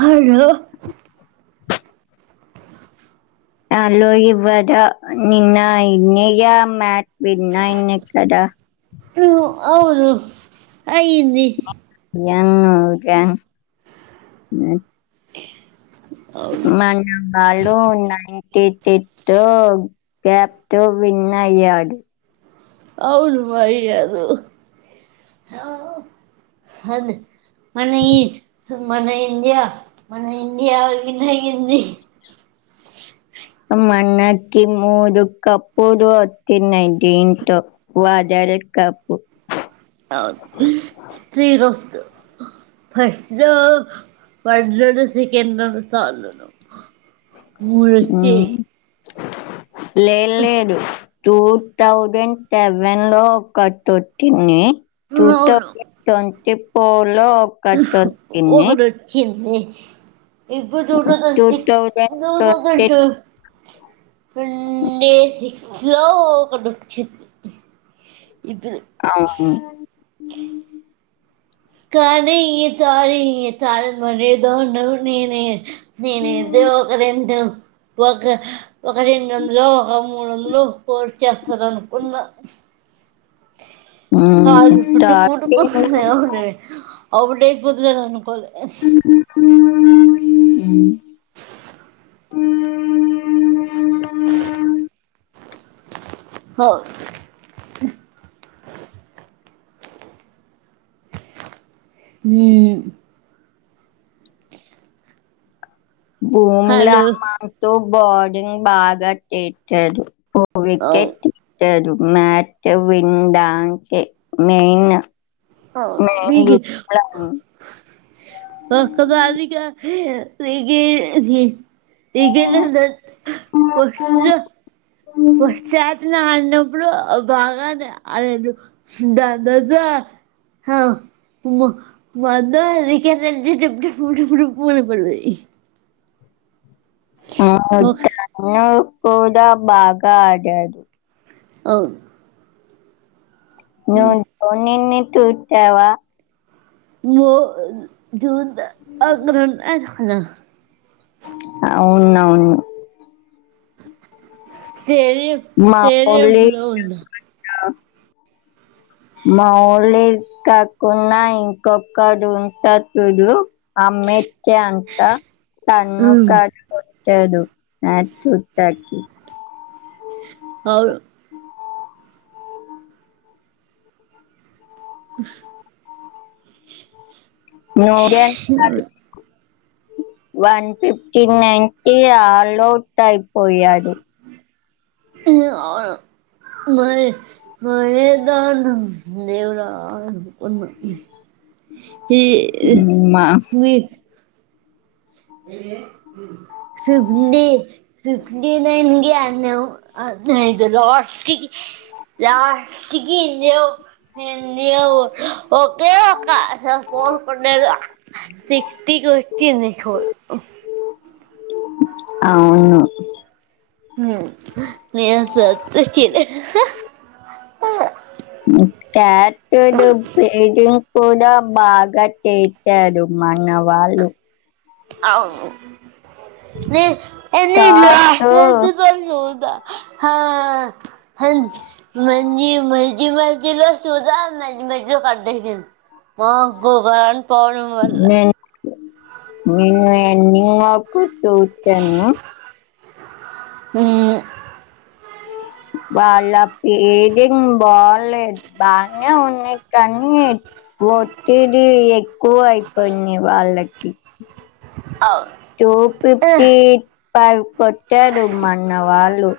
హయ్యె hello ఇవ్వదా నిన్న ఇన్న్య మ్యాచ్ విన్నా ఇన్ని కదా అవును అయ్యింది ఏనుకా [inaudible] అవును మ నా వాళ్ళు ఉన్నాయి టి తిట్టు క్యాప్ తో విన్ అయ్యాడు అవును మరి అదు అదే మన ఈ మన ఇ ఇండియా మన ఇండియా విన్ అయింది మనకి మూడు కప్పు వచ్చినాయి దీంతో వరల్డ్ కప్పు అవ్ తిను ప్రెండ్ ఉ వండ్లు అన్ని ప్రీ ఎన్నాడు సాలును ముడుచ్చె [inaudible] లేయ్ లేదు టూ థౌజండ్ సెవెన్ లో ఒకటి వచ్చింది టూ అవును థౌజండ్ ట్వంటీ పోర్ లో ఒకటి వొచ్చింది ుష్ ఇప్పుడు two thousand six thousand two twenty thousand seven వుండేసి లొ వకటి వచ్చింది ఇద్దరు అవును కానీ ఇ సా [unintelligible] రి తార మరిేద న ననే నేను ఎదో ఒక రెండు ఒక ఒక రెండు వందలు ఒక మూడు వందలు పొర్ చెత్తారానుకున్న మ్మ్ హవును పుట్ట కూట కోసం ఏముంది అవుప్పుడేపోద్దు [unintelligible] జ అనుకోల ఆస్ [unintelligible] [unintelligible] హొవ్ మూ బూంగ్లా హలో మాతో బార్డింగ్ బాగా కట్టింటారు ఒక అవును వికెట్ మ్యాచ్ విందండానికే మెయిన్ అవు మెయిన్ మీకి గుర్తులను. వస్తద ది [unintelligible] క నికీ ఎహీ ఇకలంద ప [unintelligible] వచ్చాదు నాన్న ఇప్పుడు బాగానే అ దాదాద మా [unintelligible] ఆ కూడా బాగా ఆడాడు అవును ను ద నిన్ని టుట్టావా ఓ [unintelligible] అవును అవును తరే మా ఊళ్ళి తరేలో ఉన్నా మౌళి కాకుడా ఇంకొకడు ఉంటాడు చూడు అమ్మెచ్చ అంత తను క హ్మ్ తడు నాథ్ ఉతకి అవును ఉ ఆ నూడి [inaudible] వన్ ఫిఫ్టీ నై కి ఆల్ అవుట్ అయిపోయారు అవును మ మరేదా దేవురాకున్నా హ మా మీ ఫిఫ్టీ ఫిఫ్టీ నైన్ గే ఆడినం అన్న అన్న లాస్ట్ లాస్ట్కి [unintelligible] ఒకే ఒక్క ఫోర్ కొట్టారు సిస్టీ కి వచ్చింది స్కోర్ ఆహ అవును నేను [unintelligible] టట్డు పెట్టు కూడా బాగా తెట్టారు మన వాళ్ళు అవును నే ఎని తాతు ఇల్ ఎదువుదా హ మంజు మధ్య మధ్యలో సుధా మధ్య మధ్యలో బర్త్డే వెళ్తోంది పోవడం వల్ల నేను నేను ఎన్ని నాకు తూచాను మ్మ్ వాళ్ళ పేదెం బాలేదు బనే ఉన్ని కానీ వట్టిది కో అయిపోయింది వాళ్ళకి అవును టూ ఉహ్ ఫిఫ్టీ పైవ్ కొట్టాడు మన్న వాళ్ళు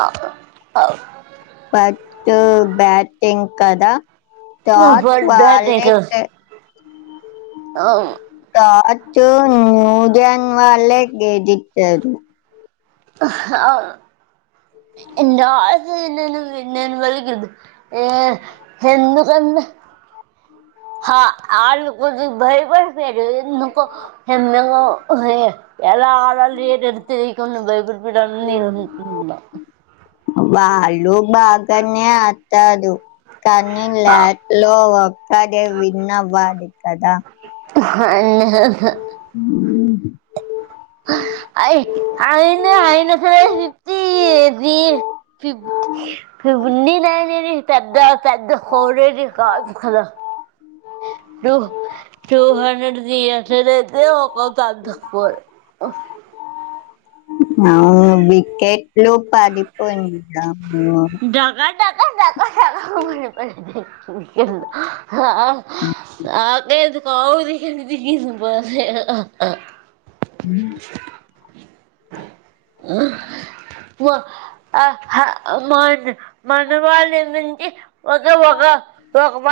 అఓ అవు బట్ బ్యాటింగ్ కదా నా తాత్ బర్త్డే వాళ్లకే అవు పాటు న్యూజం వాళ్ళ గదిట్టారు అ [unintelligible] ఆ ఆళ్లు భయపడిపోయారు ఎందుకు ఎంతంగా ఎలా ఆడాల ఏ ఎతేయికు బైబిల్ పెడ [unintelligible] వాళ్ళు బాగానే ఆతదు కానీ లాట్ లో ఒక్కడే విన్ అవ్వాలి కదా ఆ యా హే హ అయి ఆయన ఆయనస ఫిఫ్తిది నీ నాయన పెద్ద పెద్ద కోడలు కాదు కదా టూ టూ హండ్రెడ్ తీయట్ అయితే ఒక పంది తక్కువ అవును వికెట్ లో పాడిపోయింది డగా డగా డాక్ లా పడి నాకే ఎది కాది పోల ఉ ఊ ఆ మన మనవాళ్ళి నుంచి ఒక ఒక ఒక ప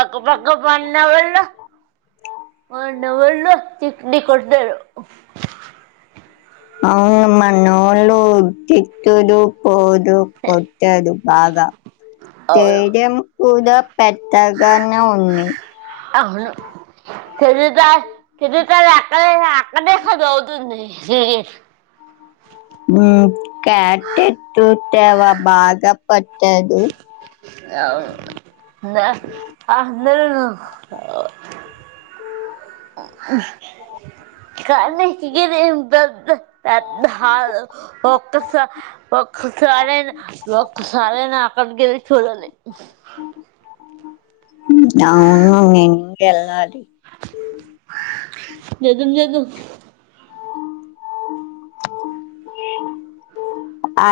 ఒక పక్క పన్న వాళ్ల పన్న వాళ చట్నీ కొట్టారు అవును మనోలుటి తిట్టుడు పోదు కొట్టదు బాగా అవును తేజం కూడాద పెట్టగాన్న ఉణి తది త తది త అక్కడ అక్కడే సదౌతు సి ఉ కటెత్త తవ భాగాపట్టడు అవు నంద అందరూ హు [unintelligible] పెద్ద పెద్ద హాలు ఒక్కసారే ఒక్కసారే అక్కడికి వెళ్ళి చూడాలి అవును నేను వెళ్ళాలి జదు జదు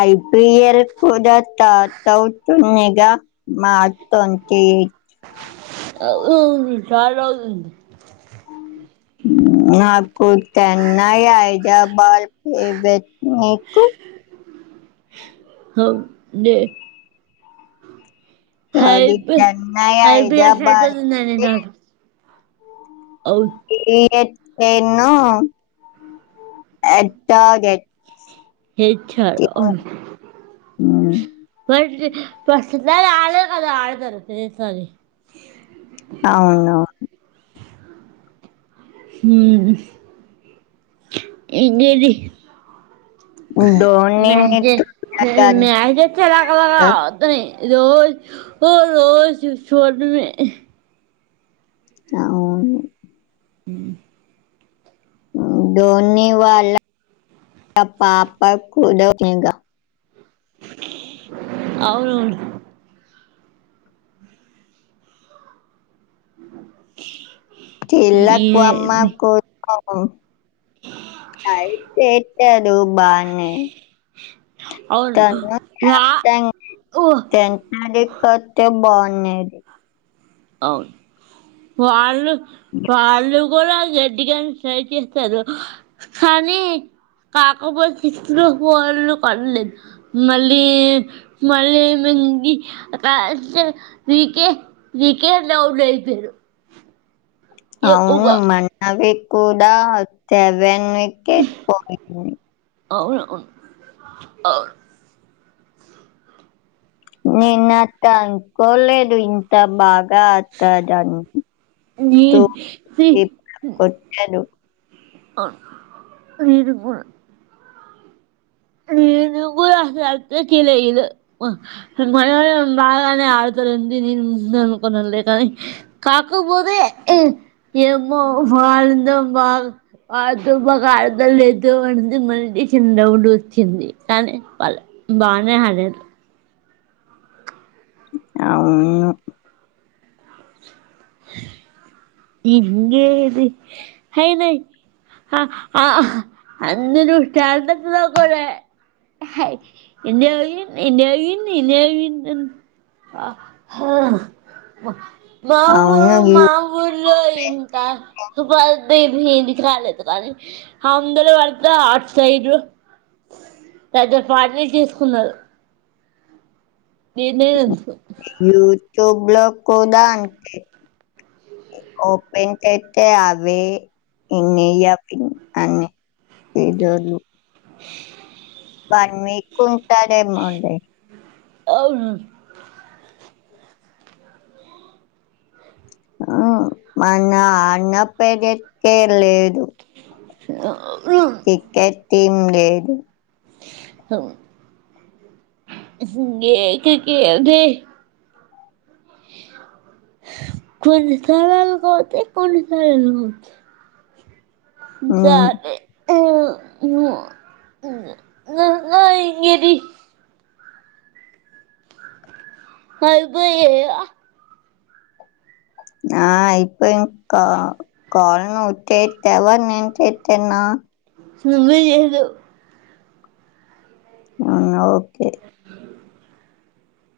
ఐ ప్రియర్ త [unintelligible] [unintelligible] [unintelligible] నాకు చెన్నై, హైదరాబాద్ ఫేవరెట్ నీకు హబ్ నే తది హైబి చెన్నై, ఐబిఎస్ ఎట్ హైదరాబాద్ అవుతుందండి తి నాకు అవును ఏ టెన్ను ఎట్టగ తెచ్చాను మనిషి ఫస్ట్ సారి అల్లే కదా అడ్తారు సెకండ్ సారి అవునవును ఉ ఇంకేటి ధోనిని మజ చూడగలుగుతా మహజ చలాగ అలాగా వద్దని రోజు ఓ రోజు చూడమే అవును ఉ ధోని వాళ్ళ పాప కూడా అవునవును [inaudible] ఏమి ఇల్లాకుమ్మాకు పాపం అయితే అ [unintelligible] నువ్వు బానే అ [unintelligible] ఓ [unintelligible] మ్యాచ్ అవును వాళ్ళు వాళ్ళు కూడా గట్టిగానే ట్రై చేస్తారు కానీ కాకపోతే సిక్స్ లు ఫోర్లు పలేదు మళ్ళీ మళ్ళీ ఏంది మ్యాచ్ మీకే వికెట్లు అవుట్ అయిపోయిరు అవును మన్నవి కూడా అత్తే వెన్ వికెట్ పోయింది అవును అవు నేను అట్ట అనుకోలేదు ఇంత బాగ్ గా ఆడుతారని అవును [unintelligible] అ నేను కూడా నేను కూడా అసలు లే మ మనోళ్ళు బాగానే ఆడుతరని నేను అనుకున్నా లే కానీ కాకపోతే ఏమో వాడిందో బాగా ఆడుత బాగా ఆడత లేదు అంటంది మళ్ చిన్నగా ఉండు చింది కానీ ప బానే ఆడారు అవును ఇంగేది అయిన ఆ ఆ అందరు స్టార్టింగ్ లో కూడా నో విన్ నో విన్ద వావ్ అవును మా యూ- ఊళ్లో ఇంకా సుబా అ ఇది ఇంటికి రాలేదు కానీ అందరు వాడత అట్ సైడు పెద్ద పార్టీ చేసుకున్నారు నే నేనుతు ట్యూబ్ లోక్ కూదాన్ అంటే, ఓపెన్ చేత్తే అవ్వే [unintelligible] అని ఏజోలు [unintelligible] బాన్ మీకు ట్టాడ్ ఏమో అండి. అవును ప్చ్ ఆ మన్నా, అన్న ప్పేర్ చేప్ పేర్ లేదు. [unintelligible] తీమ్ లేదు. హహ్మ్ ఏకెకిదె కొన్ని [unintelligible] కోతే కొన్ని [unintelligible] కొతే హ్మ్ ఉమ్, సారి [unintelligible] ఇంగా ఇంగిది. కల్బు లేదా నాయ్ పోయింకా కాల్ ను ఉట్టే, తేవర్ నుంచి చేత్ చెన్నా నువ్వే ఏదో అవున ఓకే